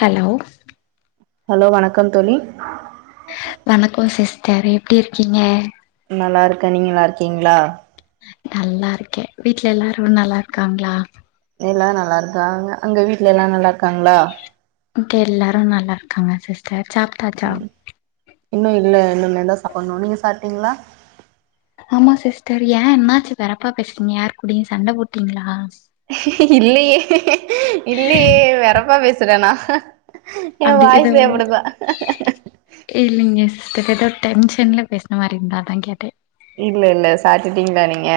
hello hello வணக்கம் தோழி வணக்கம் சிஸ்டர் எப்டி இருக்கிங்க நல்லா இருக்கே நீங்க லா இருக்கீங்களா நல்லா இருக்கே வீட்ல எல்லாரு நல்லா இருக்காங்களா எல்லா நல்லா இருக்காங்க அங்க வீட்ல எல்லா நல்லா இருக்காங்களா இங்க எல்லாரு நல்லா இருக்காங்க சிஸ்டர் சாப்டாச்சா இன்னும் இல்ல இன்னுமேதா சாப்புட்னு நீங்க சாப்டீங்ளா ஆமா சிஸ்டர் ஏயா என்னாச்சி வெறப்பா பேசுறீங்க யார் கூடயு சண்ட போட்டீங்களா இல்லையே இல்லையே வெறப்பா பேசுறேனா எயா அப்டி எதோ வாய்சே அப்டிதா கிட்டத்தட்ட டென்ஷன்ல பேசுன மாரி இருந்து அதா கேட்டே இல்ல இல்ல சாப்டுடிங்களா நீங்க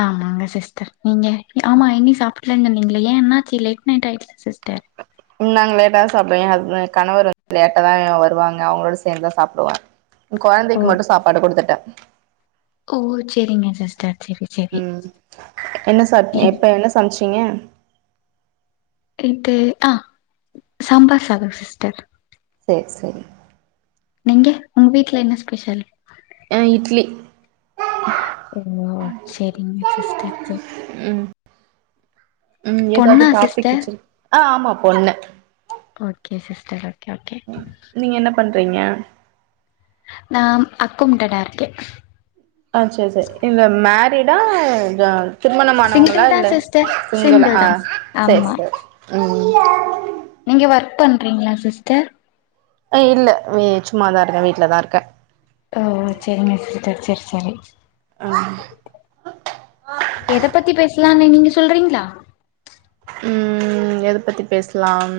ஆமாங்க சிஸ்டர் நீங்க ஆமா இனி சாப்பிட்லன்னு சொன்னிங்களே ஏன் என்னாச்சி லேட் நைட் ஆயிடுச்சு சிஸ் நாங்க லேட்டா தா சாப்புவோ எங் ஹஸ்பெண்ட் கணவர் வந்து லேட்ட தாங்க வருவாங்க அவங்களோட சேந்துந்தா சாப்டுவே ஓ கொழந்தைக்கு மட்டு சாப்பாடு குடுத்துட்டே ஓ செரிங்க சிஸ்டர் செரி செரி ம் என்ன சாப் இப்ப என்ன சமைச்சீங்க நைட்டு அ சம்பார் சாதோ சிஸ்டர் சேர் சேரி நீங்க உங்க வீட்டுல என்ன ஸ்பெஷல் அ இட்லி ஓ சேரிங்க சிஸ்டர் சேர் ம் ம் ஏதாவது பொண்ணா டாபிக் சிஸ்டர் வச்சிரு ஆ ஆமா பொண்ணு ஓகே சிஸ் சேரி ஓகே ஓகே பையங்க நாம் அக்கவுண்டடா இருக்கே பேடா ஜா திருமணம் சிங்கிள் ஆனவங்களா தா இல்ல சிஸ்டர் சிங்கல சிங்கிள் அ தா சேரி ஆமா சேரி ம் நீங்க ஒர்க் பண்றீங்களா சிஸ்டர் ஏய் இல்ல சும்மாதா இருக்கே வீட்டு்லதா இருக்கே ஓ செரி சிஸ்டர் செரி செரி எத பத்தி பேச சலான்னு நீங்க சொல்றீங்களா ம் எத பத்தி பேசலாம்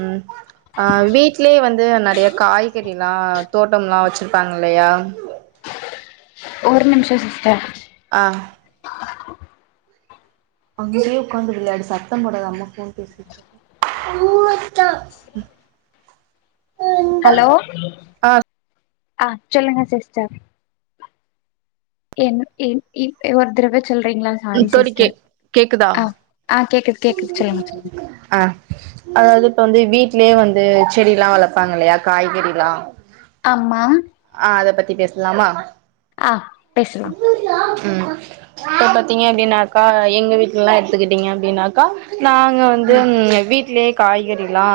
அ வீட்லலேயே வந்து நெறைய காய் காய்கறிலா தோட்டம்லாம் வெச்சிருப்பாங்க இல்லையா ஒரு நிமிஷோ சிஸ்டர் அ அங்கே ஒட்காந்து விளையாடு சத்தம் போடாத அம்மா ஃபோன் பேசிட்டு இருக்கே மூவட்ட ஹலோ ஆ அ சொல்லுங்க சிஸ்டர் ஏன் ஏன் இ ஒர் தரவே சொல்றீங்களா சாரி தோழி கே சிஸ்டர் கேக்குதா அ அ கேக்குது கேக்குது சொல்லுங்க சொல்லுங்க ஆ அதாவது இப்ப வந்து வீட்டுலயே வந்து செடிலா வளப்பாங்க இல்லையா காய்கறிலா ஆமா ஆ அத பத்தி பேசலாமா அ பேசலா ம் இப்ப பாத்திங்க அப்டின்னாக்கா எங்க வீட்டுலல்லா எடுத்துக்கிட்டீங்க அப்டின்னாக்கா நாங்க வந்து ம் வீட்லயே காய்கறிலா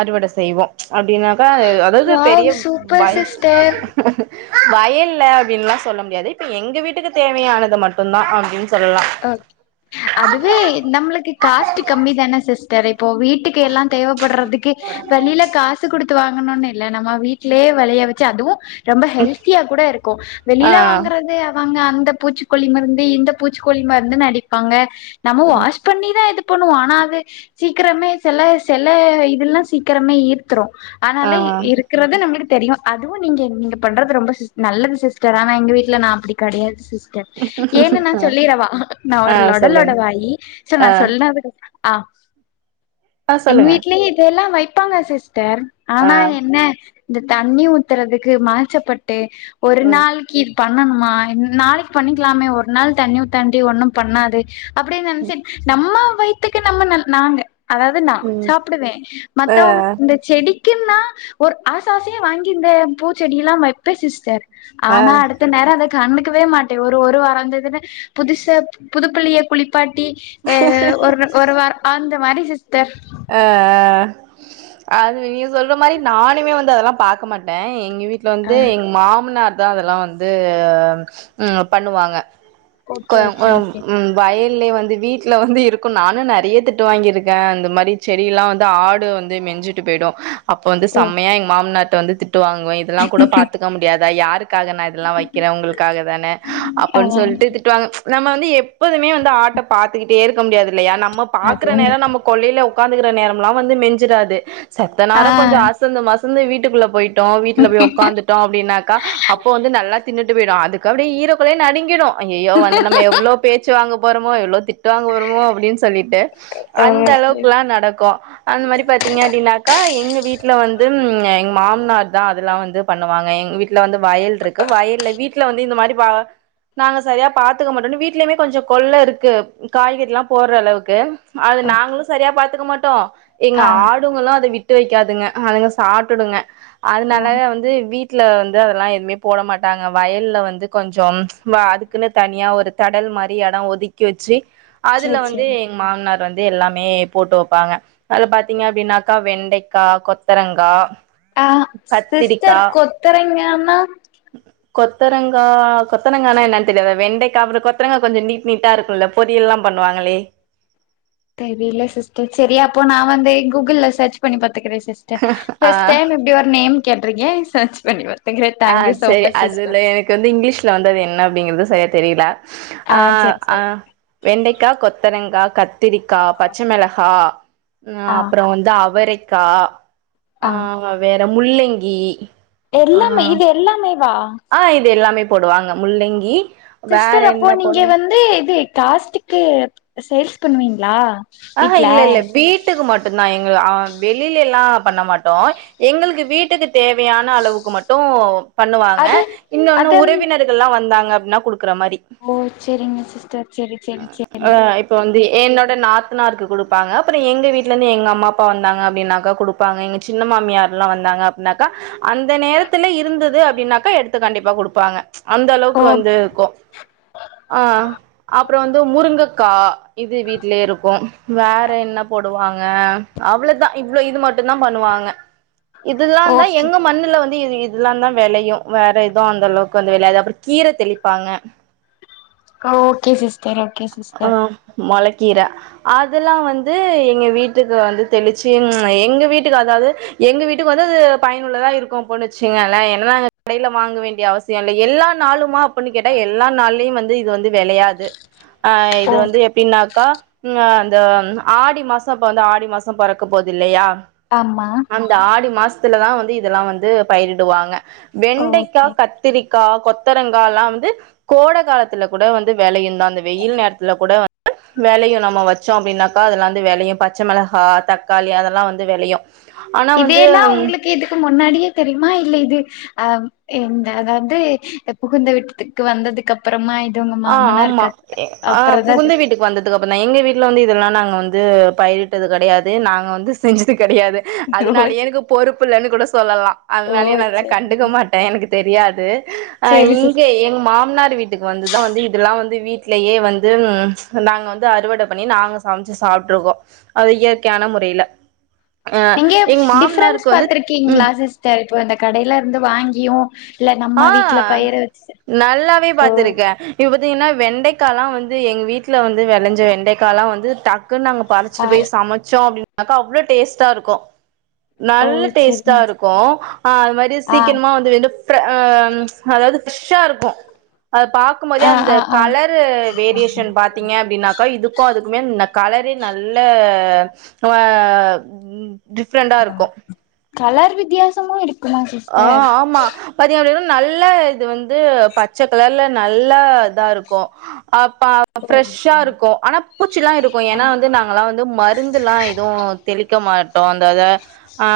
அறுவடை செய்வோ அப்டின்னாக்கா அதாவது பெரிய வாவ் சூப்பர் வய சிஸ்டர் வய வயல்ல அப்டின்லா சொல்ல முடியாது இப்ப எங்க வீட்டுக்கு தேவையானது மட்டும் தா ஒகே அதுவே நம்மளுக்கு காஸ்ட் கம்மி தானே சிஸ்டர் இப்போ வீட்டுக்கு எல்லாம் தேவைப்பட்றதுக்கே வெளில காசு குடுத்து வாங்கணுன்னு இல்ல நம்ம வீட்லயே வெளைய வெச்சி அதுவு ரொம்ப ஹெல்த்தியா கூட இருக்கு ஆ வெளில வாங்கறதே அவங்க அந்த பூச்சிக்கொல்லி மருந்து இந்த பூச் பூச்சிக்கொல்லி மருந்துனு அடிப்பாங்க நம்ம வாஷ் பண்ணிதா இதுப் பண்ணுவோ ஆனா அது சீக்குரமே செல செல இதுல்லா சீக்கரமே ஈர்த்துறு ஆனால ஆ இருக்கறது நம்ளுக் தெரியு அதுவு நீங்க நீங்க பண்றது ரொம்ப சிஸ் நல்லது சிஸ்டர் ஆனா எங்க வீட்டுல நா அப்டி கெடையாது சிஸ் ஸ்டர் ஏன்னு நா ஆ சொல்லிரவா நா ஆ ஒரு சொல்லுங்க லொடலொட வாயி சோ நா ஆ சொல்னதுக் ஆ ஆ எங்க சொல்லுங்க வீட்லயு இதெல்லா வைப்பாங்க சிஸ் டர் ஆ ஆனா என்ன இந்த தண்ணி ஊத்துறதுக்கு மாச்சப்பட் ட்டு ஒரு ம் நாளைக்கி இது பண்ணணுமா இன் நாளைக்கி பண்ணிக்கலாமே ஒரு நாள் தண்ணி ஊத்தாண்டி ஒண்ணும் பண்ணாது அப்டின்னு நெனச்சுட் நம்ம வயித்துக்கு நம்ம நல் நாங்க அதாவது நா ம் சாப்டுவே ஆ மத்தவங் இந்த செடிக் கின்னா ஒரு ஆச ஆசயா வாங்கி இந்த பூச்செடியில்லா வப்பே சிஸ்டர் ஆ ஆனா அடுத்த நேரோ அத கண்டுக்கவே மாட்டே ஒரு ஒரு வாரந்ததுன்னா புதுசா புதுப்புள்ளிய குளிப்பாட்டி ஏ ஒரு ஒருவாரோ அந்த மாரி சிஸ்டர் அ அது நீங்க சொல்ற மாரி நானுமே வந்து அதெல்லா பாக்க மாட்டே எங்க வீட்டுல ஆ வந்து எங்க மாமனார் தா அதல்லா வந்து ம் பண்ணுவாங்க ஓகே கொயம் ஓகே கொயம் ஓகே ம் வாயி கீழயு வந்து வீட்டுல வந்து இருக்கூ நானு நெறைய திட்டு வாங்கி இருக்கே அந்த மாரி செடியெல்லா வந்து ஆடு வந்து மெஞ்சிட்டு போயிடு அப்ப வந்து ஓ செம்மையா எங்க மாமனார்ட்ட வந்து திட்டு ட்டு வாங்குவே இதெல்லா கூட பாத்துக்க முடியாதா யார் க்காக நா இதெல்லா வைக்கிறே உங்களுக்காக தானே ஆ, அப்டின்னு சொல்ட்டு திட்டுவாங்க நம்ம வந்து எப்போதுமே வந்து ஆட்ட பாத்துக்கிட்டே இருக்க முடியாது இல்லையா நம்ம அது பாக்குற உங்க நேரோ நம்ம கொள்ளையில உக்காந்துக்குற நேரமுல்லா வந்து மெஞ்சுடாது சத்த ஆ நேரோ கொஞ்ச அசந்தும் மசந்து வீட்டுக்குள்ள பொயிட் ட்டே வீட்டுல போய் உக்காந்துட்டோ அப்டின்னாக்கா அப்போ வந்து நல்லா தின்னுட்டு போயிடு அதுக்கு அப்டியே ஈர கொலையே நடுங்கிடு ஐய்யய்யோ வந்து நம் எவ்ளோ பேச்சு வாங்க போறமோ எவ்ளோ திட் திட்டு வாங்க போறமோ அப்டின்னு சொல்லிட்டு அந்த ஓகே அளவுக்கு ல்லா நடக்கு அந்த மாரி பாத்தீங்க அப்டின்னாக்கா எங்க வீட்டுல வந்து ந்து எங்க மாமனார் தா அதெல்லா வந்து பண்ணுவாங்க எங்க வீட் ல்ல வந்து வயல் இருக்கு வயல்ல வீட்டுல வந்து இந்த மாரி பா நாங்க சரியா பாத்துக்க மாட்டோன்னு வீட்லயுமே கொஞ்சோ கொள்ள இருக்கு காய்கறி எல்லா போட்ற அளவுக்கு அது ஓகே நாங்களு சரியா பாத்துக்க மாட்டோ எங்க ஆ ஆடுங்களு அத விட் விட்டு வக்காதுங்க அதுங்க சாப்டுங்க ஓ அதுனால வந்து வீட் வீட்ல வந்து அதெல்லா எதுவுமே போட மாட்டாங்க வயல்ல வந்து கொஞ்சோம் வா அதுக்குன்னு தனியா ஒரு தடல் மாரி எடோ ஒதுக்கி வச்சு அதுல சேரி வந்து சேரி எங்க மாமனார் வந்து எல்லாமே போட்டு வப்பாங்க அதுல பாத்தீங்க அப்டின்னாக்கா வெண்டைக்கா கொத்தரங்கா ஆ சிஸ்டர் கத்திரிக்கா கொத்தரங்கான்னா கொத்தரங்கா கொத்தரங்கான்னா என்னன்னு தெரியாதா வெண்டேக்கா அப்பறோ கொத்தரங்கா கொஞ்ச நீ்ட் நீட்டா இருக்குல்ல பொரியல்லா பண் ண்ணுவாங்களே தெரியில சிஸ்டர் செரி அப்போ நா வந்து கூகுள்ல செர்ச் பண்ணி பாத் துக்குறே சிஸ்டர் ஆ ஃபர்ஸ்ட் டைம் இப்டி ஒரு நேம் கேட்ருக்கே செர்ச் பண்ணி பாத் ஆ செரி அதுல எனக்கு வந்து இங்கிலீஷ்ல வந்து அது என்ன அப்டிங்கிறது சரியா தெரியல ஆ சேரி ஆ சேரி வெண்டைக்கா கொத்தரங்கா கத் த்திரிக்கா பச்சமெளகா ஆ அப்பறோ வந்து அவரைக்கா ஆ ஆ வேற முள்ளங்கி ஆ எல்லாமே இது எல்லாமேவா ஆ இது எல்லாமே போடுவாங்க முள்ளங்கி வேற சிஸ்டர் அப்போ என்ன நீங்க போடுவோ வந்து இது காஸ்ட்டுக்கே சேல்ஸ் பண்ணுவீங்ளா ஆ ஹா இல்ல இல்ல வீட்டுக்கு மட்டுந்தா எங் ம் அ வெளியிலெல்லா பண்ண மாட்டோ எங்களுக்கு வீட்டுக்குத் தேவையான அளவுக்கு மட்டு பண்ணுவாங்க அது இன்னொன்னு அதன் உறவினர்கள்லா வந்தாங்க அப்டின்னா குடுப் ஓ செரிங்க சிஸ்டர் செரி செரி ஆ செரி இப்ப வந்து என்னோட நாத் துனாருக்கு குடுப்பாங்க அப்பற எங்க வீட்லேந்து எங்க அம்மா அப்பா வந்தாங்க அப்டின்னாக்க குடுப்பாங்க எங்க சின்ன மாமியார்லா வந்தா அங்க அப்புன்னாக்கா அந்த நேரத்துல இருந்தது அப்டின்னாக்க எடுத்து கண்டிப்பா குடுப்பாங்க ஓ அந்தளவுக் வந்து ர்க்கும் ஆ அப்ரொ வந்து முருங்கக்கா இது வீட்லேரு வேற என்ன போடுவாங்க அவ்ளதா இவ்ளோ இது மட்டுந்தா பண்ணுவாங்க இதுலாந்தா ஓகே எங்க மண்ணுல வந் திஇது இதுலாந்தா வெளையு வேற எதும் அந்த அளவுக்கு வந்து வெள்யாது அப்ற கீர தெளிப்பாங்க கஓகே சிஸ்டர் ஓகே சிஸ்டர் கீர அதுல்லா வந்து எங்கெ வீட்டுக்கு வந்து தெளுச்சி ம் எங்க வீட்டுக் அதாது எங்க வீட்டுக் வந்து அது பயனுள்ளதா இருக்கு பொண்ணுச்சீங்க அல்ல என்னங்க [inaudible] டைல வாங்க வேண்ட்ய அவசியொல்ல எல்லான் நாளுமா அப்புன்னு கேட்டா எல்லா நாள்லியு வந்து இது வந்து வெளயாது அ இது ஓ வந்து எப்பின்னாக் கா [unintelligible] ஆடி மாச இப்ப வந்து ஆடி மாசம் பொறக்க போத் இல்லையா ஆமா அந்த ஆடி மாஸ்த்துலதா வந்து இதல்லா வந்து பயிரிடுவாங்க வெண்டைக்கா ஓகே கத்திரிக்கா கொத் த்தரங்கால்லாவ்ந்து கோட காலத்துல கூட வந்து வெளயுந்தா அந்த வெய்யில் நேர்த்துல கூட வ [inaudible] மெளயு நம்ம வச்சோ அப்டின்னாக்கா அதலாந்து வெளயு பச்ச மெலகா தக்காளி அதல்லா வந்து வெளயு இதேல்லா உங்ளுக்கு இதுக்கு முன்னாடியே தெரிய்மா இல்ல இது அவ் இந்த அதாவ்து புகுந்த வீட்த்துக்கு வந்ததுக்கு அப்புறமா இத் ஆ ஆமா அ புகுந்த வீட்டுக் வந்ததுக்கு அப்பந்தா எங்கெ வீட் கில்ல வந்து இதல்லா நாங்க வந்து பயிரிட்டது கடயாது நாங்க வந்து செஞ்சுது கடுயாது தெரியு அதுனால்யே எனுக்கு பொறுப்புல்லன்னு கூட சொல்லலா ஓ அதுனாலே நா இத்லா செரிங்க கண்டுக மாட்ட எனக்கு தெர்யாது அ செரி இங்க சிஸ்டர் எங் மாம்னார் வீட்டுக்கு வந்து இதுலா வந்து வீட்லயே வந்து நாங்க வந்து அறுவட பண்ணி நாங்க சமச்சு சாப்ட்ருக்கோ அ இயற்க்யான முறைல நிங்கேவ் டிஃப்ரென்ஸ் வந்து ம் பாத்ருக்கீங்ளா சிஸ்டர் இப்போ இந்தக் கடைலர்ந்து வாங்கியு இல்ல ஆ நம்ம வீட்ல பயிர வச்சு நல்லாவே ஓ பாத்துருக்க யுவத் திங்னா வெண்டைக்காலா வந்து எங் வீட்ல வந்து வெளஞ்ச வெண்டைக்காலா வந்து டாக் கு நாங்க ஆ பறச்சிட்டு பெய் சமச்சோ அப்டின் அக்கா அவ்ளோ டேஸ்ட்டாருக்கு ஓ நல்ல டேஸ்ட்டா செரிங்க இருக்கு அ அது மாரி ஆ சீக்கன்மா வந்து வென்டு ப்ர அ அதாவ்து ஃப்ருஷ்ஷா இருக்கு அத பாக்குமோதே ஆ அந்த ஆ ஆ கலரு வேரியேஷன் பாத்தீங்க அப்டின்னக்கா இதுக்கு அதுக் மின்ன கலரே நல்ல டிஃப்ரெண்டா இருக்கு கலர் வித்யாசமு இருக் ஆ ஆமா பத்திய [unintelligible] நல்ல இது வந்து பச்ச கலர்ல நல் ல தா இருக்கு அ ப ஃப்ரெஷ்ஷா இருக்கு அனா பூச்சிலா இருக்கு ஏனா வந்து நாங்கலா வந்து மருந்துலா எது தெளிக்க மாட் டோ அந் அத அ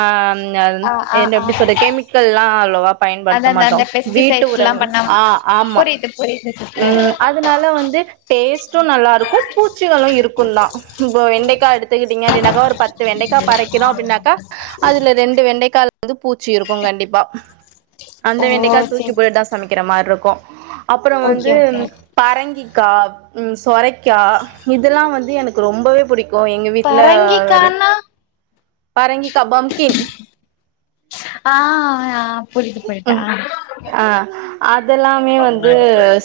ஆ ஆ [unintelligible] என்ன ஆ எப்டி சொடேக் கெமிக்கல்லா அவ்ளவா அத பயன்பட்த்த அந்த மாட்டோ அந்த வீட்டு பெஸ்டிசைட்ஸ்லா உரங்க பண்ணாம ஆ ஆமா புரியுது புரியுது சிஸ்டர் ம் அதுனால வந்து டேஸ்ட்டு நல்லாருக்கு பூச்சிகளு இருக்குந்தா போ வெ எண்டைக்கா எடுத்துக்குட்டிங்க அப்டின்னாக் ஒரு பத்து வெண்டைக்கா பறக்கிணு அப்பின்னாக்கா அதுல ரெண்டு வெண்டைக்கால [inaudible] பூ சீருக்குங் கண்டிப்பா அந்த ஓ வெண்டைக்கா தூக்கி செரி போட்டுட் தா சமக்கிற மார்ருக்கு அப்புற ஓகே வந்து ஓகே பரங்கிக்கா ம் சொரைக்கா இதுலா வந்து எனக்கு ரொம்பவே புடிக் கொ எங்க வீட்ல வெளி பரங்கிக்கானா பரங்கிக்கா பம்கின் ஆ யா அ அதலாமே வந்து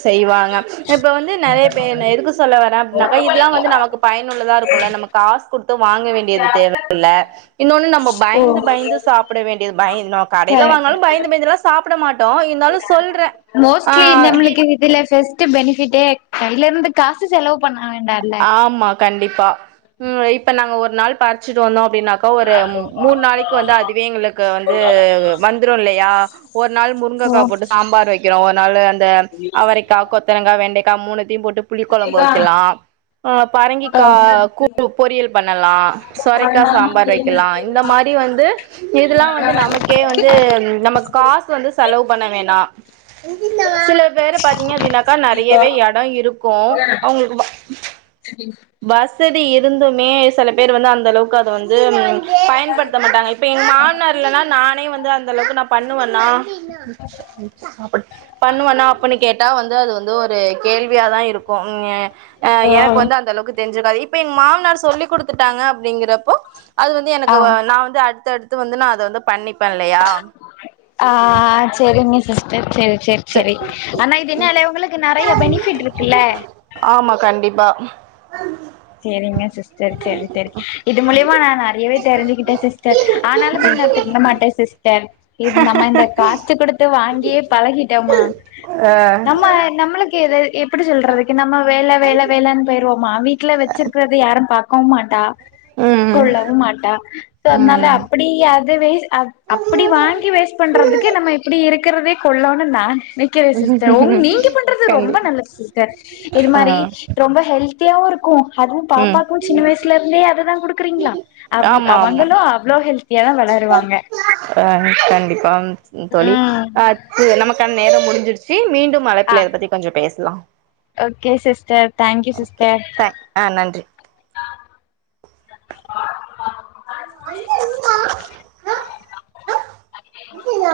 செய்வாங்க எப்ப வந் வந்து நெறைய பேர் நா எதுக்கு சொல்ல வரேஅப்டின்னாக்கா இதுல்லா வந்து நமக்கு பயனுள்ளதா இருக்குல்ல நமக்கு காஸ் குடுத் து வாங்க வேண்டியது தேவையில்ல இன்னொன்னு நம்ம ஓ பயந்து பயந்து சாப்புட வேண்டியது பயந் நம்ம க கடையில வாங்குனாலு பயந்து பயந்துல்லா சாப்புட மாட்டோ இருந்தாலு சொல்ற ஆ தத்து பெனிஃபிட்டே கையிலருந்து காசு செலவு பண்ண வேண்டால்ல ஆமா கண்டிப்பா ம் இப்ப நாங்க ஒரு நாள் பறிச்சுட்டு வந்தோ அப்டின்னாக்கா ஒரு மூ மூணு நாளைக்கு வந்து அதுவே எங்களுக்கு வந்து வந்துரு இல்லையா ஒரு நாள் ஆ முருங்கக்கா போட்டு சாம்பார் வக்கிறோ ஒரு நாள் அந்த அவரைக்கா கொத் த்தரங்கா வெண்டக்கா மூணுத்தையும் போட்டு புளிக்கொழம்பு வக்கலா ஆ ஆ பரங்கிக்கா கூட்டு பொரியல் பண்ணலா சொரக்கா சாம்பார் வக்கலா இந்த மாரி வந்து இதெல்லா வந்து நமக்கே வந்து நமக்கு காஸ் வந்து செலவு பண்ண வேனா சில பேரு பாத்தீங்க அப்டினாக்கா நெறையவே எடம் இருக்கு அவுங்களுக்கு சரி செதி இருந்துமே சில பேர் வந்து அந்தளவுக் கு அது வந்து பயன்படுத்த மாட்டாங்க இப்ப எங்க மாமனர் இல்லனா நானே வந்து அந்தளவுக்கு நா‌ பண்ணுவேனா சாப்புடு பண்ணுவேன்னா அப்பின்னு கேட்டா வந்து அது வந்து இதோ ஒரு கேள்வியாதா இருக்கு ஆ எனக்கு வந்து அந்தளவுக்கு தெரிஞ் ருக்காது இப்ப எங்க மாமனார் சொல்லி கொடுத்துட்டாங்க அப்டிங்கிறப்போ அது வந்து எனக்கு வ நா வந்து அடுத் எடுத்து வந்து நா அத வந்து பண்ணி ஆ செரிங்க சிஸ்டர் செர் செரி ச செரி ஆனா இது என்னால உங்களுக்கு நெறைய பெனிஃபிட் இருக்குல்ல ம் செரிங்க சிஸ்டர் செரி செரி இது மூலியமா நா நெறையவே தெரிஞ்சுக்கிட்ட சிஸ்டர் ஆனாலுமே நா திருந்தமாட்ட சிஸ்டர் இது நம்ம இந்த காஸ்ட்டு கொடுத்து வாங்கியே பழகிட்டோமா நம்ம நம்மளுக்கு இது எப்டி சொல்றது இது நம்ம வேல வேல வேலன்னு போயிருவோமா வீட்ல வச்சிருக்கறது யாரு பாக்கவும் மாட்டா ம் கொள்ளவும் மாட்டா சோ அதனால ம் அப்டி அது வேல்ஸ் அப் அப்டி வாங்கி வேஸ்ட் பண்றதுக்கு நம்ம இப்டி இருக்கிறதே கொள்ளோன்னு நான் நெனைக்கிற சிஸ்டர் உங் நீங்க பண்றது ரொம்ப கண்டி நல்லது சிஸ்டர் இது மாரி ஆ ரொம்ப ஹெல்த் க்கு அதுவு ம் பாப்பாக்கும் சின்ன வயசுலேருந்தே அதுதா குடுக்குறீங்களா அவ ஆமா ஆமா அவங்களும் அவ்ளோ ஹெல் ஆ கண்டிப்பாங் தோழி ம் ஆ அத்தது நமக் கான நேரம் முடிஞ்சிருச்சு மீண்டும் ஆ அழைப்புல இத பத்தி கொஞ்ச பேசலா okay sister thank you okay sister thank ஆ நன்றி மா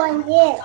வண்டியன்